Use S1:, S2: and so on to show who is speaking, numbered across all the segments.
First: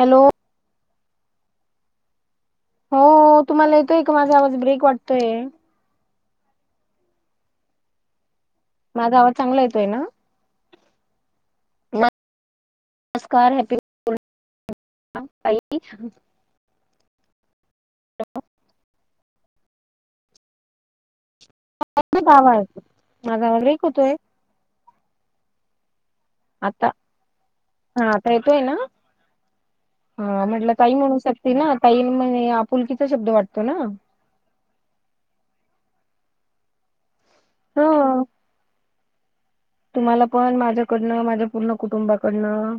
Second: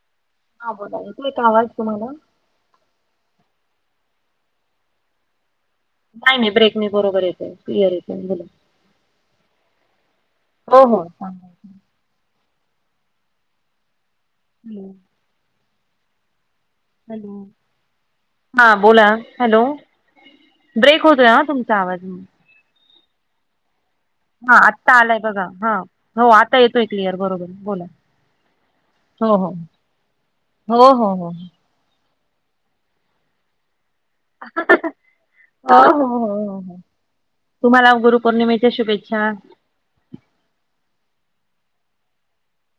S1: Hello?
S2: हा बोला ना तू काय आवाज तुम्हाला.
S1: हो तुम्हाला येतोय का माझा आवाज ब्रेक वाटतोय.
S2: नाई नाई ब्रेक नी बरोबर येतोय. क्लिअर येतोय.
S1: माझा आवाज चांगला येतोय ना.
S2: हो हो.
S1: नमस्कार हॅपी.
S2: हम्म.
S1: [inaudible]
S2: हॅल हा बोला हॅलो ब्रेक होतो ना तुम
S1: [inaudible]
S2: हा आत्ता आलाय बघा हा. हो आता येतोय क्लिअर बरोबर बोला
S1: हा आता येतोय ना
S2: हो हो.
S1: हा म्हटलं
S2: हो
S1: ताई
S2: हो
S1: म्हणू
S2: हो
S1: शकते ना ताई म्हणे आपुलकीचा शब्द वाटतो ना.
S2: ह हो हो हो.
S1: ह
S2: तुम्हाला गुरुपौर्णिमेच्या शुभेच्छा.
S1: तुम्हाला पण माझ्याकडनं माझ्या पूर्ण कुटुंबाकडनं.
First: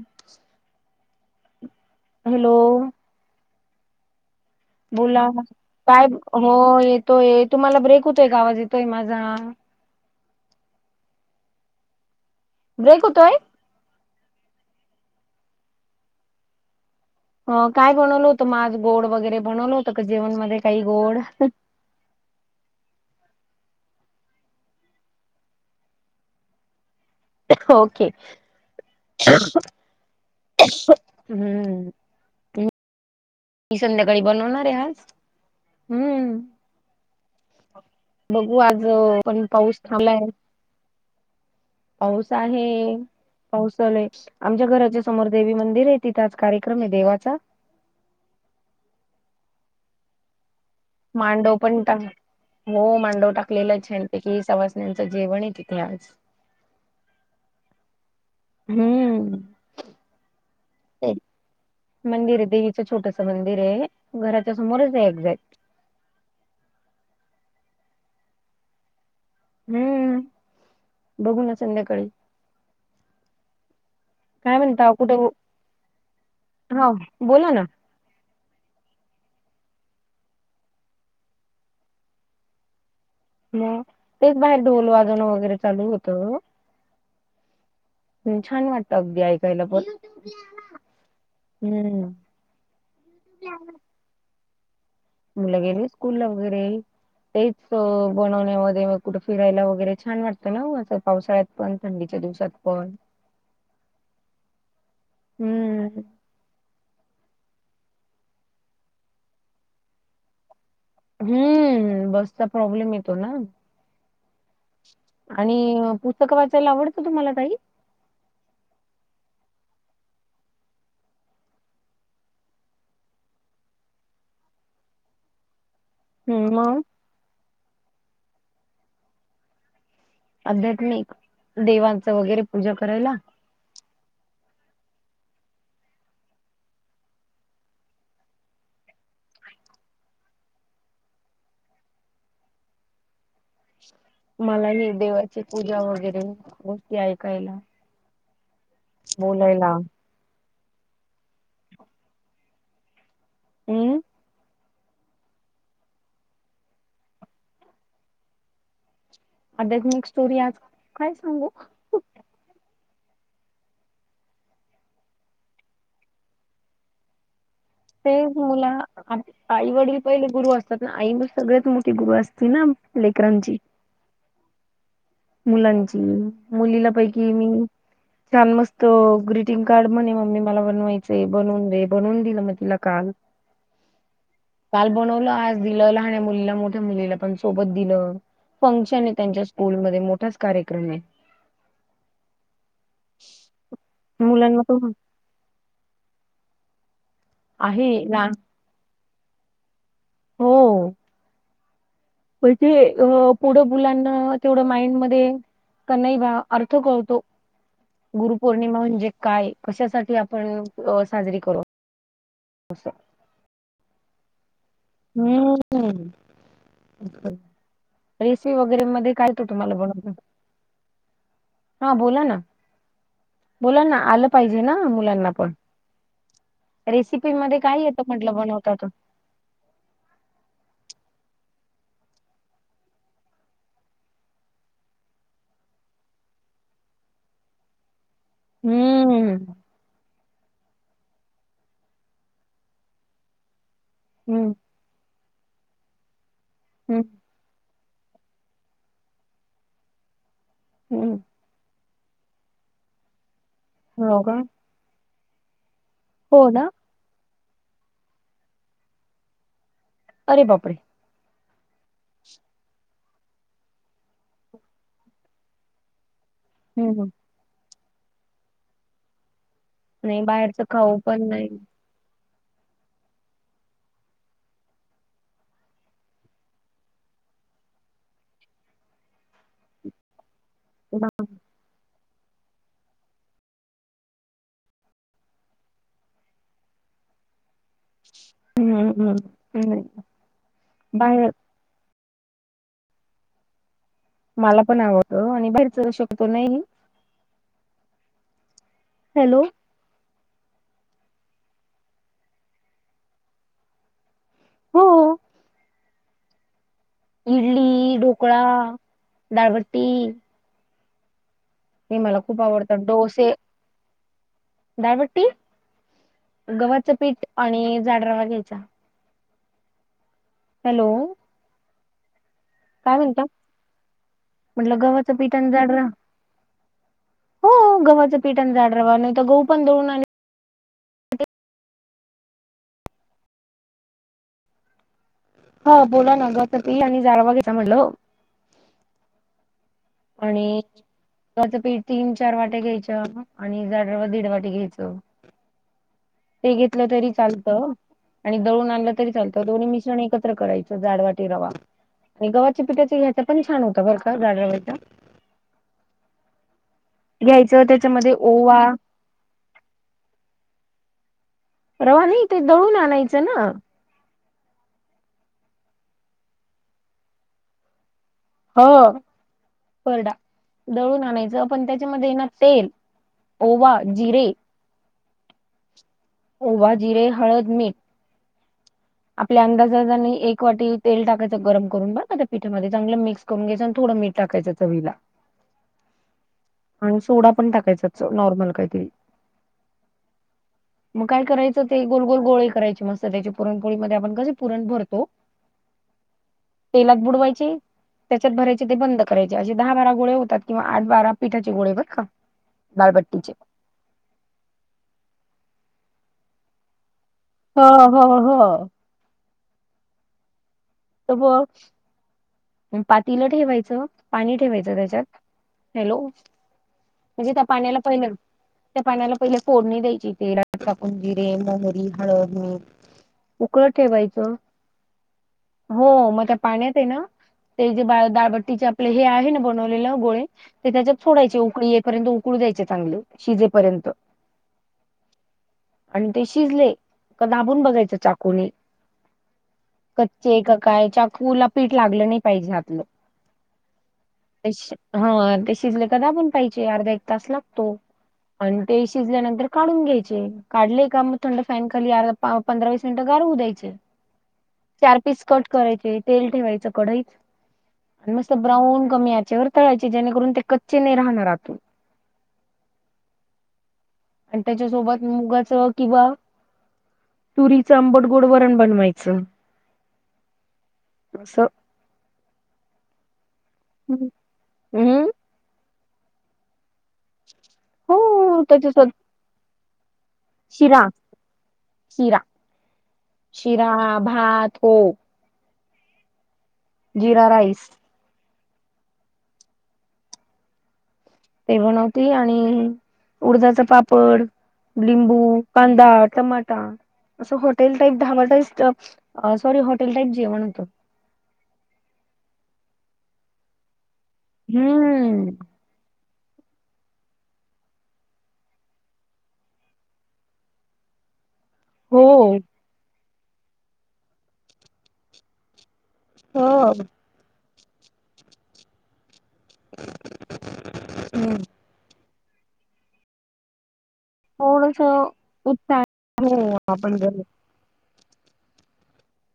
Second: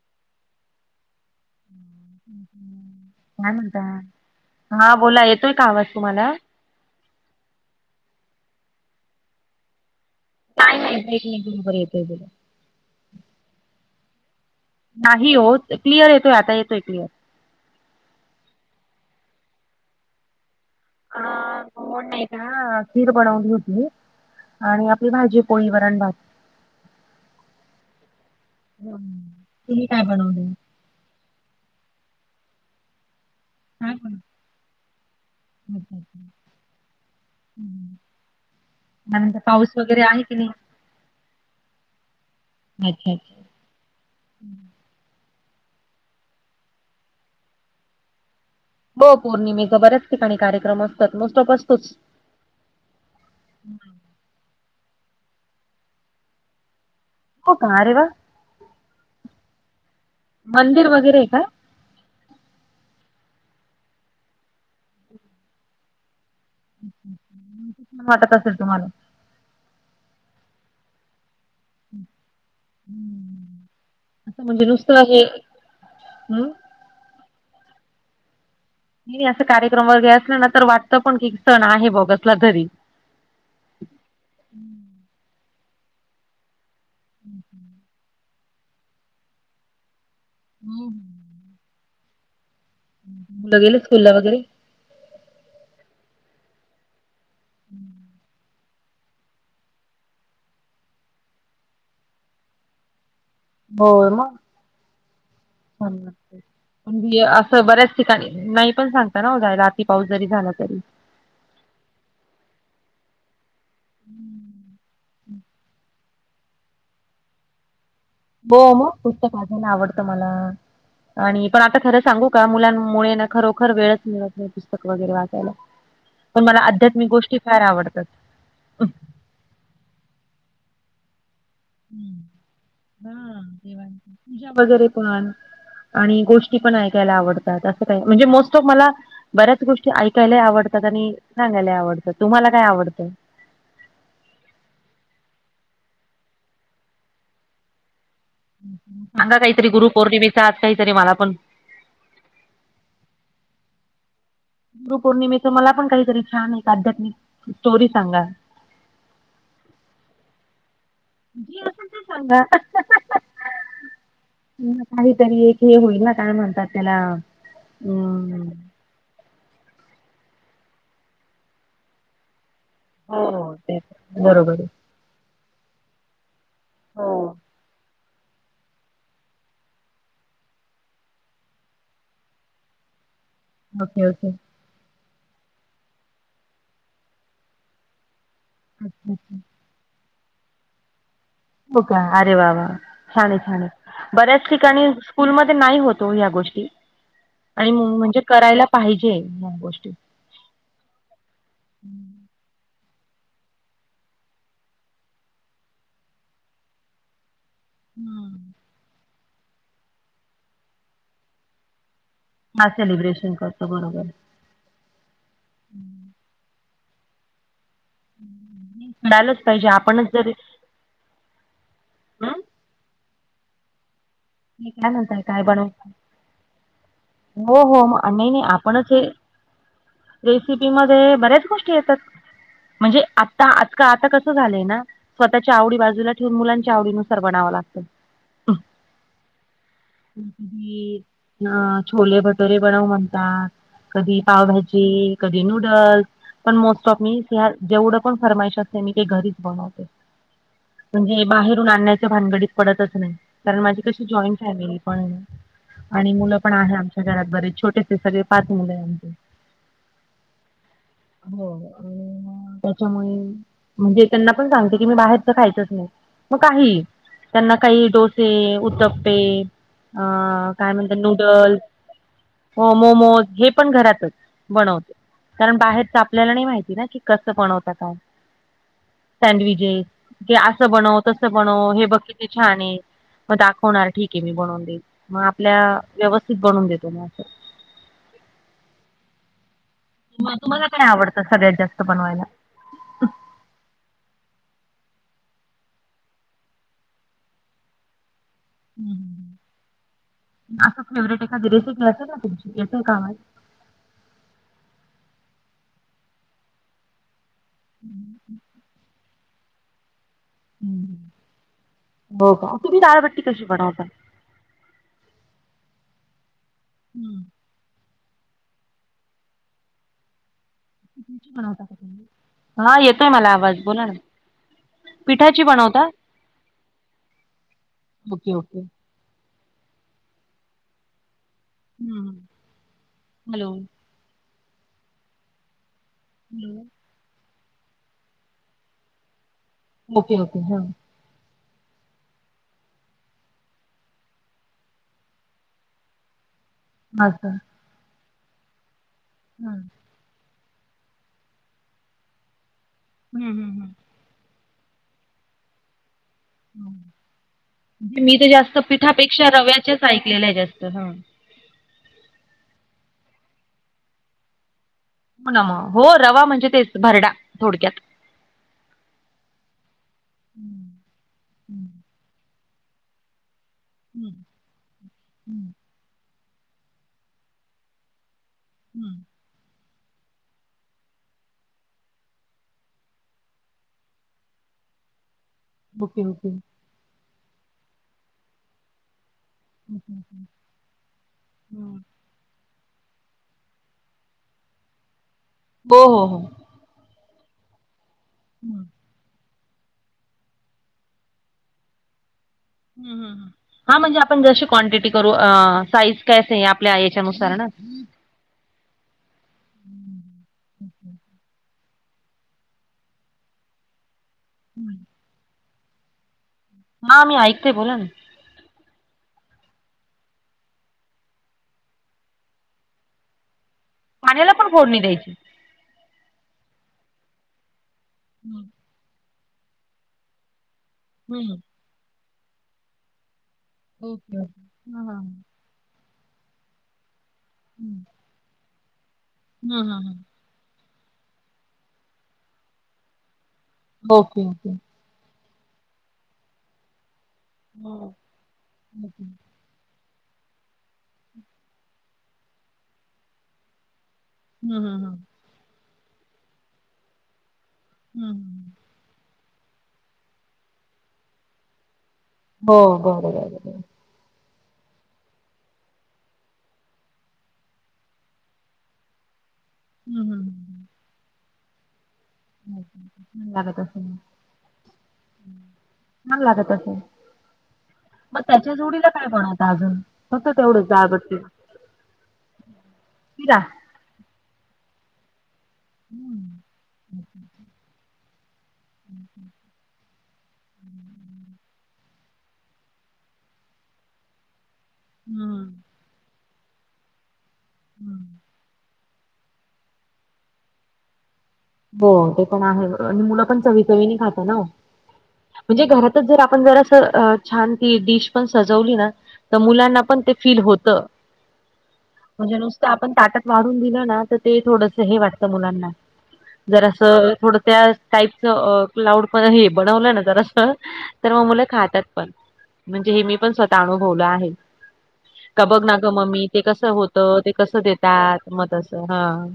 S1: [inaudible] हॅलो
S2: काय म्हणता? हा
S1: बोला
S2: येतोय का आवाज तुम्हाला?
S1: बोला येत. तोय तुम्हाला ब्रेक होतोय का आवाज येतोय माझा.
S2: काय नाही भट नाही बरोबर येतय तुला.
S1: ब्रेक होतोय.
S2: नाही हो क्लिअर येतोय आता येतोय क्लिअर.
S1: काय बनवलं होतं माझ गोड वगैरे बनवलं होतं का जेवणमध्येध्ये काही गोड.
S2: अ खीर बनवून घेतली. आणि आपली भाजी, पोळी, वरण, भात.
S1: ओके.
S2: तुम्ही काय बनवलंय?
S1: हम्म मी
S2: काय पण
S1: संध्याकाळी बनवणार आहे आज.
S2: अच्छा.
S1: हम्म बघू आज अ,
S2: त्यानंतर
S1: पण
S2: पाऊस वगैरे
S1: थांबलाय
S2: आहे कि नाही.
S1: पाऊस आहे
S2: अच्छा अच्छा.
S1: पावसालय आमच्या घराच्या. समोर देेवी तिथच कार्यक्रम आहे देवाचा.
S2: हो पौर्णिमेचा बऱ्याच ठिकाणी कार्यक्रम असतात मोस्ट ऑफ
S1: मांडव पण
S2: असतोच.
S1: टाक हो मांडव टाकलेला छानपैकी सवाासण्यांचं जेवण आहे तिथे आज. [unintelligible]
S2: हो का अरे वा!
S1: हम्म.
S2: मंदिर
S1: ते
S2: वगैरे का.
S1: मंदिर आहे देवीचं छोटस मंदिर आहे घराच्या समोरच जा.
S2: म तसं असेल तर मग आणिन
S1: हम्म बघू ना संध्याकाळी. काय
S2: दुरुस्तत हे म्ह
S1: हो बोला ना.
S2: नाही नाही असं कार्यक्रम व घेय असलं ना तर वाटतं पण की सण आहे बघसल घरी.
S1: मग तेच बाहेर ढोल वाजणं वगैरे चालू होतं.
S2: [inaudible]
S1: छान वाटत अगदी ऐकायला पन.
S2: [inaudible]
S1: हम्म.
S2: मुलं गेली स्कूला वगैरे.
S1: मुलं गेले स्कूल ला वगैरे, तेच बनवण्यामध्ये मग. कुठं फिरायला वगैरे छान वाटतं ना असं, पावसाळ्यात पण थंडीच्या दिवसात पण.
S2: होय मगं. छान
S1: हम्म.
S2: लागतंय. म्हण असं बऱ्याच ठिकाणी नाही पण सांगता ना हो, जायला राती पाऊस जरी झाला तरी.
S1: हम्म, बसचा प्रॉब्लेम येतो ना. आणि पुस्तकं वाचायला आवडतं तुम्हाला ताई.
S2: हो मग, पुस्तक वाचायला आवडतं मला. आणि पण आता खरं सांगू का, मुलांमुळे ना खरोखर वेळच मिळत पुस्तक वगैरे वाचायला पण
S1: हम्म
S2: मला,
S1: मग
S2: आध्यात्मिक गोष्टी फार आवडतात.
S1: आध्यात्मिक देवांच
S2: हम्म.
S1: वगैरे पूजा करायला.
S2: हा देवांची पूजा वगैरे पण आणि गोष्टी पण ऐकायला आवडतात, असं काय म्हणजे मोस्ट ऑफ मला. बऱ्याच गोष्टी ऐकायला आवडतात, आणि सांगायला आवडतात तुम्हाला काय आवडतं.
S1: मला ही देवाची पूजा वगैरे गोष्टी ऐकायला.
S2: सांगा काहीतरी
S1: बोलायला
S2: गुरु पौर्णिमेच, आज काहीतरी मला पण.
S1: अमं.
S2: गुरुपौर्णिमेच मला पण, काहीतरी छान एक आध्यात्मिक स्टोरी सांगा.
S1: आध्यात्मिक स्टोरी आज काय सांगू.
S2: काहीही सांगा हा हा हा. ह काहीतरी एक हे होईल ना, काय म्हणतात त्याला.
S1: ते
S2: अं,
S1: मुला आई वडील पहिले गुरु असतात ना, आई म सगळ्यात मोठी गुरु असते ना.
S2: हो
S1: लेकरांची
S2: ते बरोबर आहे
S1: मुलांची. मुलीला
S2: हो
S1: पैकी मी. छान मस्त ग्रीटिंग कार्ड म्हणे, मम्मी मला बनवायचं बनवून दे बनवून दिलं मग. लकाल.
S2: Okay okay.
S1: काल बनवलं आज दिलं, लहान्या मुलीला मोठ्या मुलीला पण सोबत दिलं. फंक्शन आहे. त्यांच्या स्कूलमध्ये मोठांच कार्यक्रम आहे.
S2: हो का, अरे वा वा छानाय छान बऱ्याच
S1: मुलांना तो
S2: ठिकाणी. स्कूलमध्ये नाही होतो या गोष्टी, आणि
S1: आहे
S2: म्हणजे
S1: लहान
S2: करायला पाहिजे ह्या गोष्टी.
S1: हो. म्हणजे पुढं मुलांना तेवढं माइंड मध्ये, तर नाही बा अर्थ कळतो. गुरुपौर्णिमा म्हणजे काय, कशासाठी आपण साजरी करू.
S2: का सेलिब्रेशन करतो बरोबर हाय.
S1: हम्म. रेसिपी मध्ये वगैरे,
S2: करायलाच पाहिजे
S1: तुम्हाला काय
S2: आपणच
S1: बनवता येतं.
S2: जर हं?
S1: हा बोला ना, बोला ना आलं. पाहिजे
S2: हे
S1: ना
S2: काय म्हणताय
S1: मुलांना
S2: काय
S1: पण,
S2: बनव
S1: रेसिपी मध्ये काय येत म्हटलं बनवता.
S2: रेसिपी मध्ये बऱ्याच गोष्टी येतात. म्हणजे आता, आज आता कसं झालंय ना. स्वतःच्या आवडी बाजूला ठेवून, मुलांच्या आवडीनुसार बनावं लागतंय.
S1: हम्म.
S2: कधी अ छोले भटोरे बनव म्हणतात. कधी
S1: हम्म
S2: पावभाजी. कधी नूडल्स पण मोस्ट ऑफ
S1: हम्म
S2: मी जेवढं पण फरमाईश असते मी का घरीच बनवते.
S1: हम्म.
S2: म्हणजे बाहेरून आणण्याच्या भानगडीत पडतच नाही कारण माझ कशी
S1: हो
S2: जॉईंट
S1: का?
S2: फॅमिली पण आणि मुलं
S1: हो
S2: पण
S1: ना
S2: आहे आम बरेच छोटेसे सगळे पाच मुले आमचं.
S1: अरे बापरे!
S2: हो. त्याच्यामुळे म्हणजे त्यांना पण सांगते की मी बाहेरच खायचंच नाही. मग काही
S1: हम्म हम्म.
S2: त्यांना काही डोसे, उतप्पे. अ
S1: नाही बाहेरच
S2: काय म्हणत
S1: खाऊ पण नाही.
S2: नूडल हो मोमोज हे पण घरातच बनवते. कारण बाहेरच आपल्याला नाही माहिती ना की कसं पण बनवतात. काय सँडविजेस असं बनवत
S1: बा-
S2: तसं बनव हे बघ हे किती छान आहे. होणार ठीक आहे मी बनवून देत मग आपल्या व्यवस्थित बनवून देतो मग असं.
S1: हम्म हम् ह्.
S2: तुम्हाला काय आवडतं सगळ्यात जास्त बनवायला?
S1: मला पण आवडत आणि बाहेरच शकतो नाही.
S2: हम्.
S1: हॅलो.
S2: असं फेवरेट एखादी रेसिपी असेल ना, तुमचीं काम
S1: हो. इडली, ढोकळा, दाळबट्टी. ते मला
S2: ह् हो
S1: खूप
S2: का, तुम्ही
S1: आवडतात
S2: दाळबट्टी कशी बनवता?
S1: दाळबट्टी गव्हाचं
S2: हम्म.
S1: पीठ आणि जाड रवा घ्यायचा. हॅलो
S2: हा
S1: काय
S2: येतोय
S1: म्हणता
S2: मला आवाज बोला ना.
S1: म्हटलं गव्हाचं पीठ
S2: पिठाची
S1: आणि जाड
S2: बनवता?
S1: रवा. हो गव्हाचं
S2: ओके
S1: पीठण
S2: ओके.
S1: जाड रवा नाही तर गहू
S2: हम्म, हॅलो.
S1: हा बोला गव्हाचं
S2: हॅलो.
S1: पीठ आणि जाड रवा घ्यायचं बोललो.
S2: ओके ओके
S1: आणि
S2: हा
S1: गव्हाचं पीठ तीन-चार वाट्या घ्यायचा आणि जाड रवा दीड वाटी घ्यायचं. ते घेतलं तरी
S2: असं.
S1: चालतं आणि दळून आणलं तरी चालतं दोन्ही
S2: हम्म.
S1: मिश्रण एकत्र करायचे. जाड वाटी रवा आणि गव्हाच्या पिठाच्या याचा
S2: हम्म
S1: पण
S2: हम्म
S1: होतं जाड गव्हाचा. घ्यायचं
S2: णे
S1: त्याच्यामध्ये
S2: मी तर जास्त
S1: ओवा
S2: पिठापेक्षा रव्याच्याच ऐकलेलं आहे जास्त हा.
S1: रवा नाही ते दळून आणायचा ना.
S2: हो ना मग हो रवा म्हणजे तेच भरडा थोडक्यात.
S1: हो ना थोडा
S2: हम्म.
S1: दळून आणायचा
S2: हम्म.
S1: त्याच्यामध्ये मग तेल ओवा, जिरे.
S2: हम्म.
S1: ओवा, जिरे, हळद, मीठ.
S2: [inaudible]
S1: आपल्या अंदाजात आणि एक वाटी तेल टाकायचं गरम करून बर त्या पिठामध्ये चांगलं मिक्स करून घ्यायचा अन थोडा मीठ टाकायचा चवीला.
S2: ओके! ओके!
S1: आणि सोडा पण टाकायचा नॉर्मल काहीतरी.
S2: Okay okay.
S1: मग काय करायचं ते
S2: हम्म.
S1: गोलगोल गोळे करायचे मस्त. स त्या्याच्या पुरणपोळीमध्येध्ये आपण कसं पुरण भरतो.
S2: हो हो हो.
S1: तेलात बुडवायची त्याच्यात
S2: हम्म.
S1: भरायची ते बंद करायचे असे दहा, बारा गोळे होतात किंवा आठ, बारा- पिठाचे गोळे बरं का? दालबट्टीचे
S2: हा म्हणजे आपण जशी क्वांटिटी करू साईज काय? आपल्या याच्यानुसार ना.
S1: हो हो हो. [unintelligible] पातीलं ठेवायचं पाणी ठेवायचं त्याच्यात हॅलो.
S2: हा मी
S1: म्हणजे त्या
S2: ऐकते बोला
S1: पाण्याला
S2: ना
S1: पहिलं. त्या पाण्याला पहिले फोडणी द्यायची तेलात टाकून जिरे, मोहरी, हळद. उकळत
S2: पाण्याला
S1: ठेवायचं
S2: पण फोडणी द्यायची
S1: हो मग त्या पाण्यात आहे ना. ते जे
S2: हम्म
S1: बाळदाळबट्टीचे आपले हे आहे ना बनवलेलं गोळे ते त्याच्यात
S2: हम्म,
S1: सोडायचे उकळी येईपर्यंत- उकडू द्यायचे चांगले शिजेल.
S2: हो का? ह ह.
S1: आणि ते शिजले का? दाबून बघायचं चाकूने.
S2: हंं हं हं.
S1: ते एकाकडे चाकूला पीठ लागला नाही पाहिजे ह्यातलं.
S2: ओके ओके
S1: हा ते शिजले का? दाबून पहायचेअर्धा एक तास लागतो
S2: हो,
S1: आणि ते
S2: ओके.
S1: शिजल्यानंतर- काढून घ्यायचे काढलेय का? थंड फॅन खाली अरपाव पंधरा विस मिनटं गार होवू देयचे.
S2: हम्म हम्म हम्म
S1: चार पीस कट करायचे तेल ठेवायचं कढईत.
S2: हम्म
S1: आणि मस्त!
S2: हम्म.
S1: ब्राऊन कमी आचेवर तळायचे जेणेकरून ते कच्चे नाही राहणार आतून.
S2: हो बरं बरं बरं.
S1: आणि त्याच्यासोबत मुगाचं किंवा- तुरीचं आंबड गोड वरण बनवायचं.
S2: हम, हम, हम.
S1: असं.
S2: मला तसं-
S1: हम् हम्.
S2: छान लागत असं
S1: हो
S2: मग त्याच्या जोडीला
S1: त्याच्यासोबत
S2: काय? बनवता अजून. फक्त तेवढंच
S1: शिरा,
S2: डाळबट्टी
S1: शिरा, शिरा, भात हो.
S2: हम्म.
S1: जिरा राईस.
S2: [unintelligible]
S1: ते बनवती आणि उडदाच पापड, लिंबू,
S2: हम्म
S1: पाणी डाळ, टमाटा, असं हॉटेल टाईप
S2: हम्म
S1: dhaba type sorry hotel type जेवण होतं.
S2: हो ते पण आहे. आणि मुलं पण चवी चवीणे खात ना
S1: हम्म
S2: म्हणजे घरात- जर आपण जरा असं छान ती डिश पण सजवली ना. तर मुलांना पण ते फील होतं.
S1: हो.
S2: म्हणजे नुसतं आपण ताटात वाढून दिलं ना तर ते थोडंसं हे वाटतं मुलांना.
S1: हो
S2: जर असं थोड त्या टाईपच. लाऊड पण हे बनवलं ना जरा तर मग
S1: हम्म
S2: मुलं खातात. पण म्हणजे हे, मी पण स्वतः अनुभवलं आहे.
S1: थोडसं
S2: ते बघ ना
S1: उत्साह
S2: गं मम्मी ते,
S1: हो
S2: कसं
S1: आपण
S2: होतं.
S1: जर
S2: ते कसं देत त्यात मग तसं हां.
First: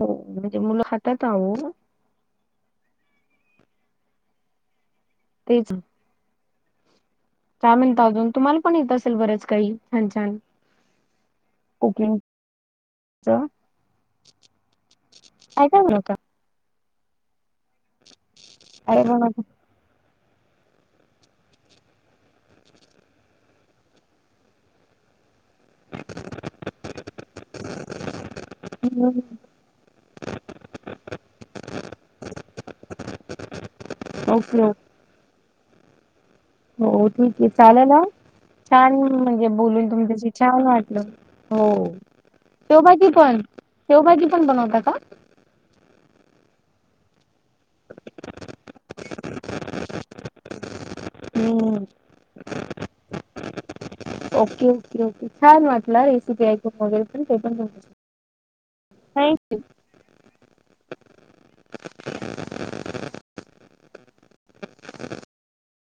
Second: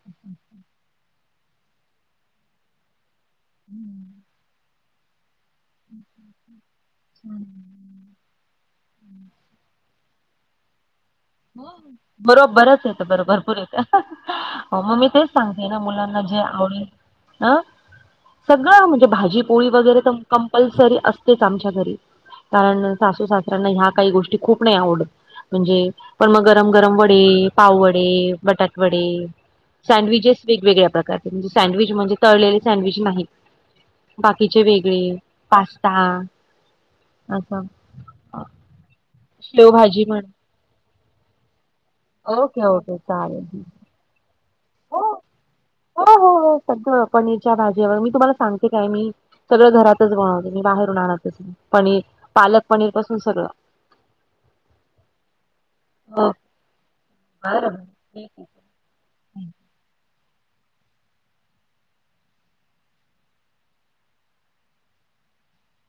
S1: हो म्हणजे मुलं खातात आहों.
S2: हम्म.
S1: तेच.
S2: हम्.
S1: काय म्हणता अजून, तुम्हाला पण येत असेल बरंच काही छान छान.
S2: हो
S1: कुकिंगच
S2: बरो बरंच येत, बरो भरपूर येत. हो मग मी तेच
S1: काय
S2: सांगते ना,
S1: काय बनवता?
S2: मुलांना जे आवडेल. अं सगळं
S1: काय
S2: म्हणजे भाजी
S1: बनवता
S2: पोळी. वगैरे तर कंपल्सरी असतेच आमच्या घरी. कारण सासू सासर्यांना ह्या काही गोष्टी खूप नाही आवडत. म्हणजे, पण मग गरम वडे, पाव वडे, बटाटे वडे. सँडविचचेस वेगवेगळ्या प्रकारचे, म्हणजे सँडविच म्हणजे तळलेले सँडविच नाहीत.
S1: ओके
S2: बाकीचे
S1: ओके.
S2: वेगळे पास्ता.
S1: हो ठीक
S2: असं
S1: [unintelligible] छान म्हणजे बोलून,
S2: शेवभाजी म्हण
S1: तुमच्याशी छान वाटलं हो.
S2: ओके ओके
S1: शेवभाजी पण
S2: चालेल.
S1: शेवभाजी पण बनवता का.
S2: हो हो हो, सगळं पनीरच्या भाजीवर मी, तुम्हाला सांगते काय मी सगळं घरात. बनवत मी बाहेरून आणातचं नाही,
S1: हम्म
S2: पनीर पालक पनीर पासून सगळं.
S1: Okay okay okay. छान वाटलं
S2: हो
S1: रेसिपी ऐकून वगैरे
S2: बरं बर ठीक
S1: [unintelligible] थँक यू.